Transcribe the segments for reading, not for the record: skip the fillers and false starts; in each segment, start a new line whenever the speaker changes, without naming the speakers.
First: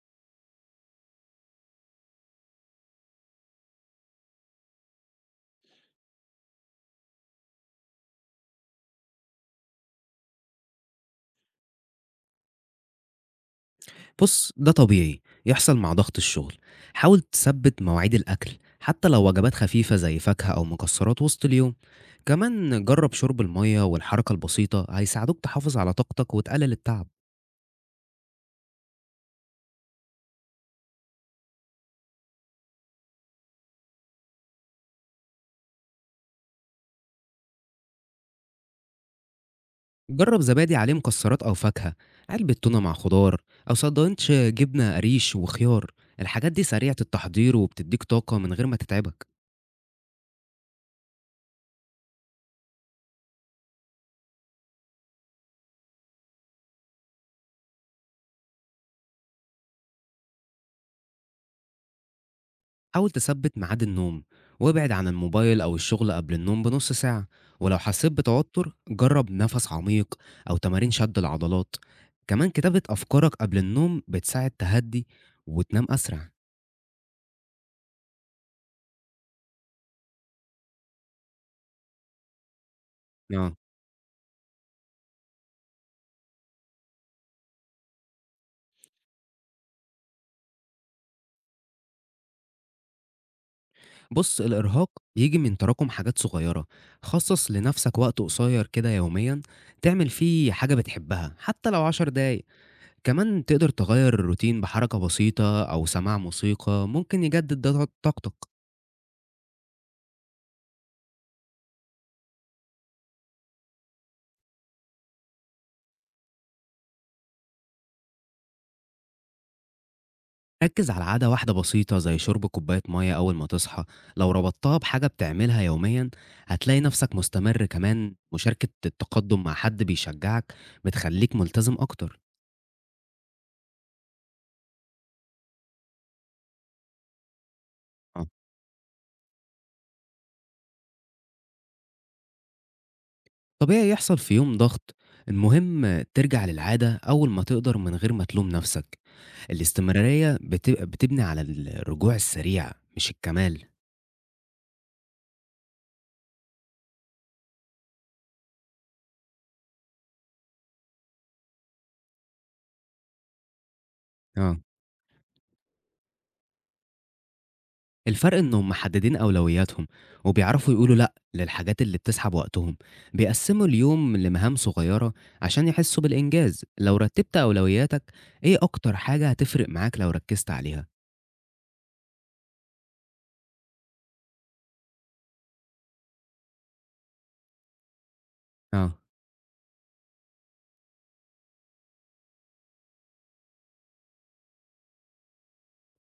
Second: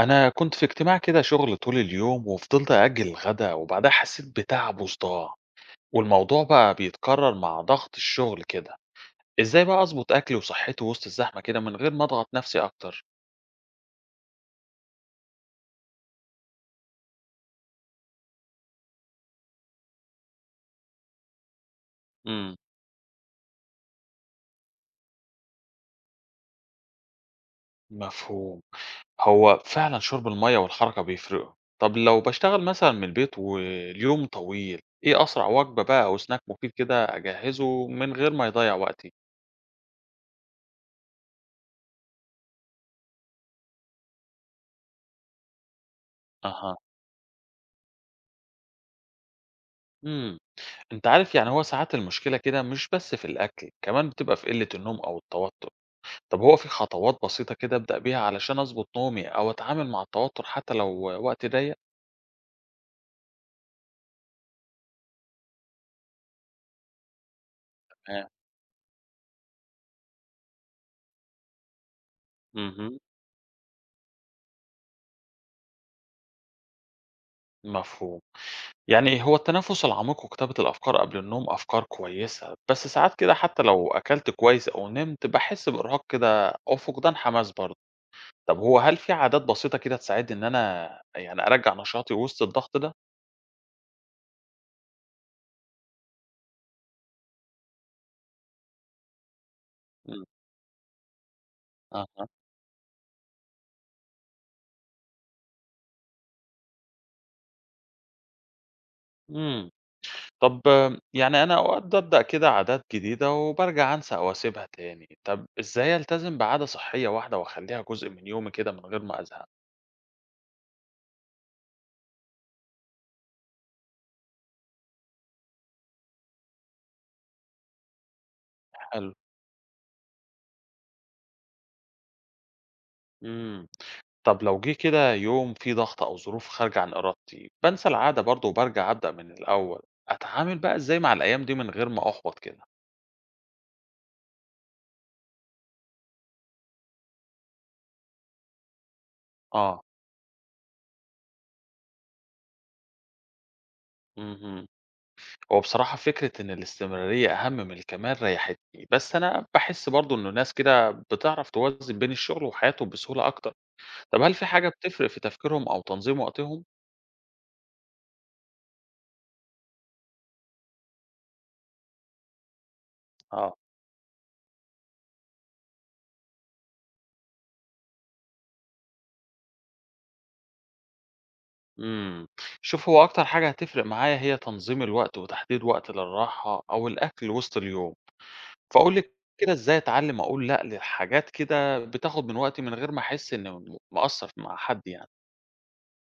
أنا كنت في اجتماع كده شغل طول اليوم وفضلت أأجل الغدا وبعدها حسيت بتعب وصداع، والموضوع بقى بيتكرر مع ضغط الشغل كده. إزاي بقى أظبط أكلي وصحتي وسط الزحمة كده من غير ما أضغط نفسي أكتر؟
بُص، ده طبيعي يحصل مع ضغط الشغل. حاول تثبّت مواعيد الأكل حتى لو وجبات خفيفة زي فاكهة أو مكسرات وسط اليوم.
امم.
كمان جرّب شرب المَيّة والحركة البسيطة هيساعدوك تحافظ على طاقتك وتقلل التعب.
مفهوم. هو فعلا شرب المية والحركة بيفرقوا. طب لو بشتغل مثلا من البيت واليوم طويل، إيه أسرع وجبة بقى أو سناك مفيد كده أجهزه من غير ما يضيع وقتي؟
جرّب زبادي عليه مكسرات أو فاكهة، علبة تونة مع خضار أو ساندوتش جبنة قريش وخيار. الحاجات دي
أها.
سريعة التحضير وبتدّيك طاقة من غير ما تتعبك.
امم. أنت عارف، يعني هو ساعات المشكلة كده مش بس في الأكل، كمان بتبقى في قلة النوم أو التوتر. طب هو في خطوات بسيطة كده أبدأ بيها علشان أضبط نومي أو أتعامل مع التوتر حتى لو وقتي ضيق؟
حاول تثبت ميعاد النوم وابعد عن الموبايل أو الشغل قبل النوم بنص ساعة، ولو حسيت
آه.
بتوتر جرب نفس عميق أو تمارين شد العضلات. كمان كتابة
مهم.
أفكارك قبل النوم بتساعد تهدي وتنام أسرع.
مفهوم، يعني هو التنفس العميق وكتابة الأفكار قبل النوم أفكار كويسة، بس ساعات كده
آه.
حتى لو أكلت كويس أو نمت بحس بإرهاق كده أو فقدان حماس برضه. طب هو هل في عادات بسيطة كده تساعدني إن أنا يعني أرجع نشاطي وسط الضغط ده؟
بص، الإرهاق بيجي من تراكم حاجات صغيرة. خصص لنفسك وقت قصير كده يوميا تعمل
مم.
فيه حاجة بتحبها حتى لو عشر
أها.
دقايق. كمان تقدر تغير الروتين بحركة بسيطة أو سماع موسيقى ممكن يجدد ده طاقتك.
مم. طب يعني أنا أوقات بابدأ كده عادات جديدة وبارجع أنسى أو أسيبها تاني، طب إزاي ألتزم بعادة صحية واحدة وأخليها جزء من يومي كده من غير ما أزهق؟
ركز على عادة واحدة بسيطة زي شرب كوباية مية أول ما تصحى. لو ربطتها بحاجة بتعملها يوميا هتلاقي نفسك مستمر. كمان مشاركة
حلو.
التقدم مع حد بيشجعك بتخليك ملتزم أكتر.
إمم. طب لو جه كده يوم فيه ضغط أو ظروف خارجة عن إرادتي، بانسى العادة
آه،
برضه وبارجع أبدأ من الأول، أتعامل بقى إزاي مع الأيام دي من غير ما أحبط كده؟
طبيعي يحصل في يوم ضغط. المهم ترجع للعادة أول ما تقدر من غير ما تلوم نفسك.
آه.
الاستمرارية بتبني على الرجوع السريع، مش الكمال.
اهم. هو بصراحة فكرة إن الاستمرارية أهم من الكمال ريحتني، بس أنا باحس برضه إنه ناس كده بتعرف توازن بين الشغل وحياته بسهولة أكتر. طب هل في
آه.
حاجة بتفرق في تفكيرهم أو تنظيم وقتهم؟
الفرق إنهم محددين أولوياتهم وبيعرفوا يقولوا لأ للحاجات اللي بتسحب وقتهم.
اه.
بيقسموا اليوم لمهام صغيرة عشان يحسوا بالإنجاز. لو رتبت أولوياتك، إيه أكتر حاجة هتفرق معاك لو ركزت عليها؟
إمم. شوف هو أكتر حاجة هتفرق معايا هي تنظيم الوقت وتحديد وقت للراحة أو الأكل وسط اليوم. فقُل
آه.
لي كده إزاي أتعلم أقول لأ لحاجات كده بتاخد من وقتي من غير ما أحس إني مقصّر مع حد يعني؟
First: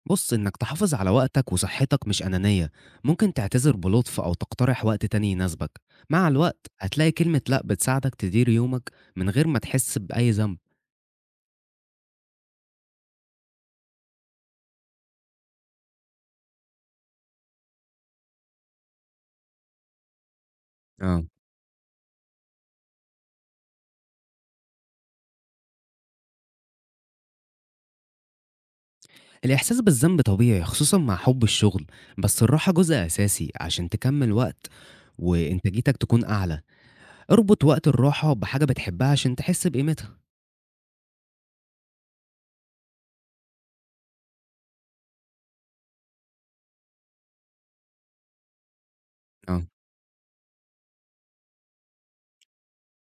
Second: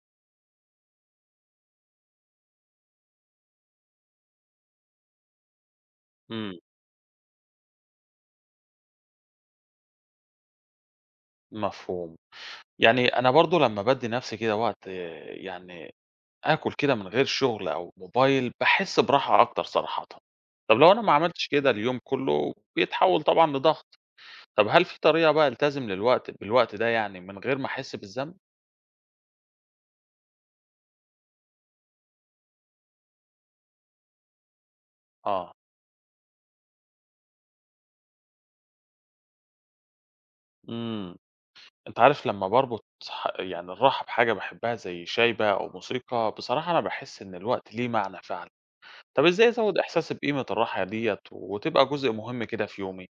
بص، إنك تحافظ على وقتك وصحتك مش أنانية. ممكن تعتذر بلطف أو تقترح وقت تاني يناسبك. مع
امم.
الوقت هتلاقي كلمة لأ بتساعدك تدير يومك من غير ما تحس بأي ذنب.
مفهوم، يعني أنا برضه لمّا بادّي نَفْسي كده وقت، يعني آكُل كده من غير شُغل أو موبايل باحس براحة أكتر صراحةً. طب لو أنا ما
آه.
عملتش كده اليوم كُلّه بيتحوّل طبعًا لضغط. طب هل في طريقة بقى ألتزم للوقت بالوقت ده يعني من غير ما أحس بالذنب؟
الإحساس بالذنب طبيعي خصوصًا مع حُب الشغل، بس الراحة جزء أساسي عشان تكمّل وقت
آه.
وإنتاجيتك تكون أعلى. اربط وقت الراحة بحاجة بتحبها عشان تحس بقيمتها.
إمم. أنت عارف لمّا باربط يعني الراحة بحاجة باحبها زي شاي بقى أو موسيقى، بصراحة أنا باحس إن الوقت ليه معنى فعلًا. طب إزاي
آه.
أزوّد إحساسي بقيمة الراحة ديّة وتبقى جزء مهم كده في يومي؟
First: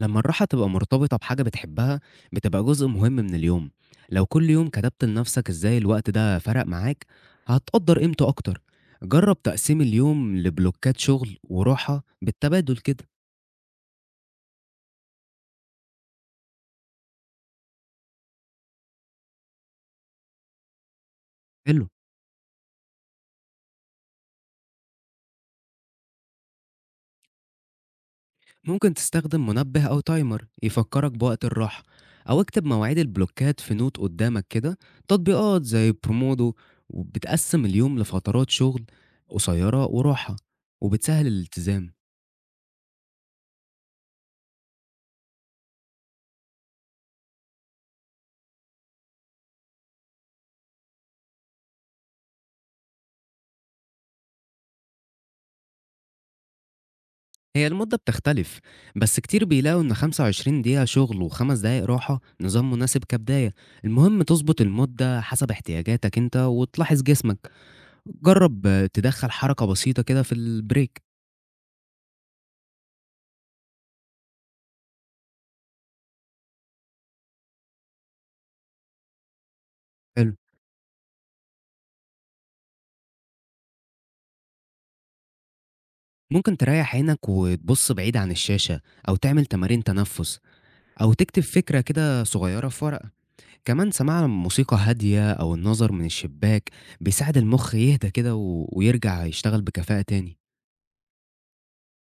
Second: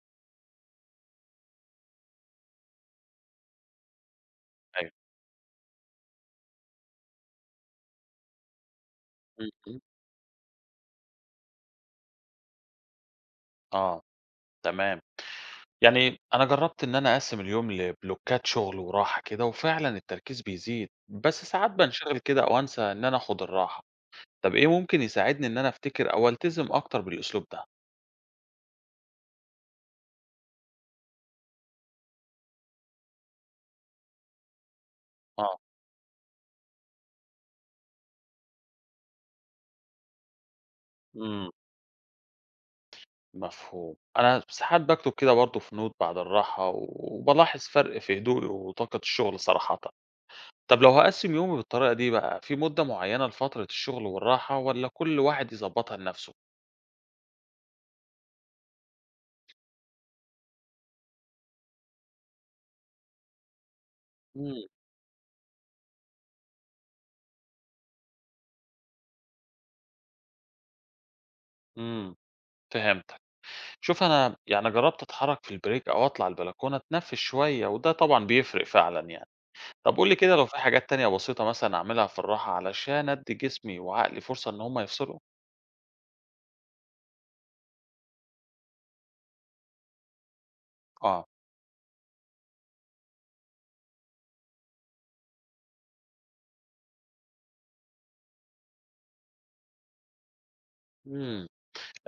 لمّا الراحة تبقى مرتبطة بحاجة بتحبها، بتبقى جزء مهم من اليوم. لو كل يوم
أيوه.
كتبت لنفسك إزاي الوقت ده فرق معاك، هتقدّر قيمته أكتر. جرّب تقسيم
اهم.
اليوم لبلوكات شغل وراحة بالتبادل كده.
آه. تمام. يعني أنا جرّبت إن أنا أقسّم اليوم لبلوكات شغل وراحة كده وفعلًا التركيز بيزيد، بس ساعات
حلو.
بانشغل كده أو أنسى إن أنا آخُد الراحة. طب إيه ممكن يساعدني إن أنا أفتكر أو ألتزم أكتر بالأسلوب ده؟
ممكن تستخدم منبه أو تايمر يفكرك بوقت الراحة، أو اكتب مواعيد البلوكات في نوت قدامك كده.
اه.
تطبيقات زي برومودو وبتقسم اليوم لفترات شغل قصيرة وراحة وبتسهل
امم.
الالتزام.
مفهوم. أنا ساعات بكتب كده برضه في نوت بعد الراحة وبلاحظ فرق في هدوئي وطاقة الشغل صراحة. طب لو هقسم يومي بالطريقة دي بقى، في مدة معينة لفترة الشغل والراحة ولا كل واحد يظبطها لنفسه؟
هي المدة بتختلف، بس كتير بيلاقوا إن 25 دقيقة شغل وخمس دقايق راحة نظام مناسب كبداية. المهم تظبط
امم.
المدة حسب احتياجاتك انت وتلاحظ جسمك. جرب تدخل حركة بسيطة كده في البريك.
امم. فهمتك. شوف أنا يعني جربت أتحرك في البريك أو أطلع البلكونة أتنفس شوية وده طبعا بيفرق فعلا يعني. طب قُل لي كده لو في حاجات تانية بسيطة مثلًا أعملها في الراحة علشان أدّي جسمي وعقلي فرصة إن هُم يفصلوا؟
ممكن تريّح عينك وتبُص بعيد عن الشاشة، أو تعمل تمارين تنفُّس، أو
آه.
تكتب فكرة كده صغيّرة في ورقة. كمان سماع موسيقى هادية أو النَظَر من الشباك بيساعد المُخ يهدى كده ويرجع يشتغل بكفاءة تاني.
إمم.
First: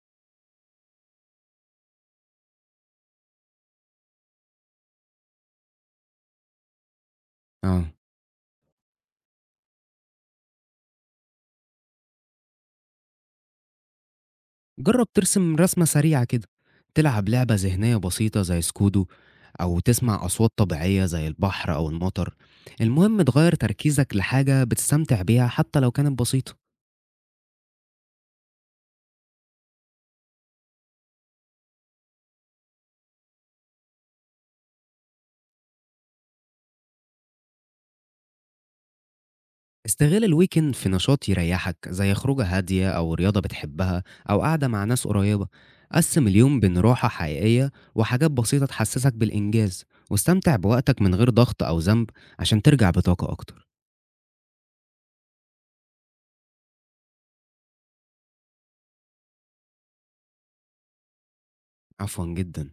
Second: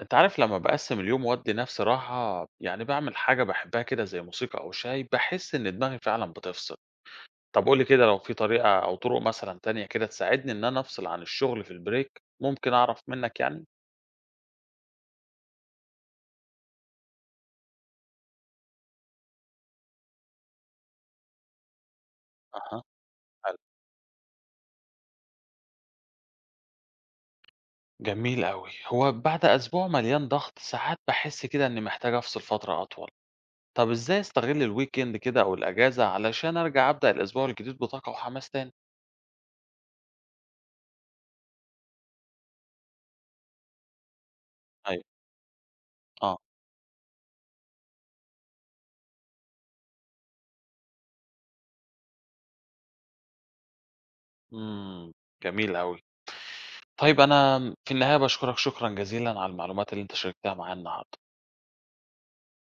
أنت عارف لمّا باقسّم اليوم وأدّي نفسي راحة، يعني باعمل حاجة باحبها كده زي موسيقى أو شاي، باحس إن دماغي فعلًا بتفصل. طب قُل لي
آه.
كده لو في طريقة أو طُرق مثلًا تانية كده تساعدني إن أنا أفصل عن الشغل في البريك، ممكن أعرف منّك يعني؟
جرّب ترسم رسمة سريعة كده، تلعب لعبة ذهنية بسيطة زي سكودو، أو تسمع أصوات طبيعية زي البحر أو المطر.
أها.
المهم تغيّر
حلو.
تركيزك لحاجة بتستمتع بيها حتى لو كانت بسيطة.
جميل أوي. هو بعد أسبوع مليان ضغط، ساعات باحس كده إنّي محتاج أفصل فترة أطول. طب إزاي أستغل الweekend كده أو الأجازة علشان أرجع أبدأ الأسبوع الجديد بطاقة وحماس تاني؟
استغل الويكند في نشاط يريحك زي خروجة هادية أو رياضة بتحبها أو قاعدة مع
أيوه.
ناس قريبة. قسم
آه.
اليوم بين راحة حقيقية وحاجات بسيطة تحسسك بالإنجاز، واستمتع بوقتك من غير ضغط أو ذنب عشان ترجع بطاقة أكتر.
إمم. جميل أوي. طيب أنا في النهاية باشكرك شكرًا جزيلًا على المعلومات اللي أنت شاركتها معايا النهارده.
عفوا جدا.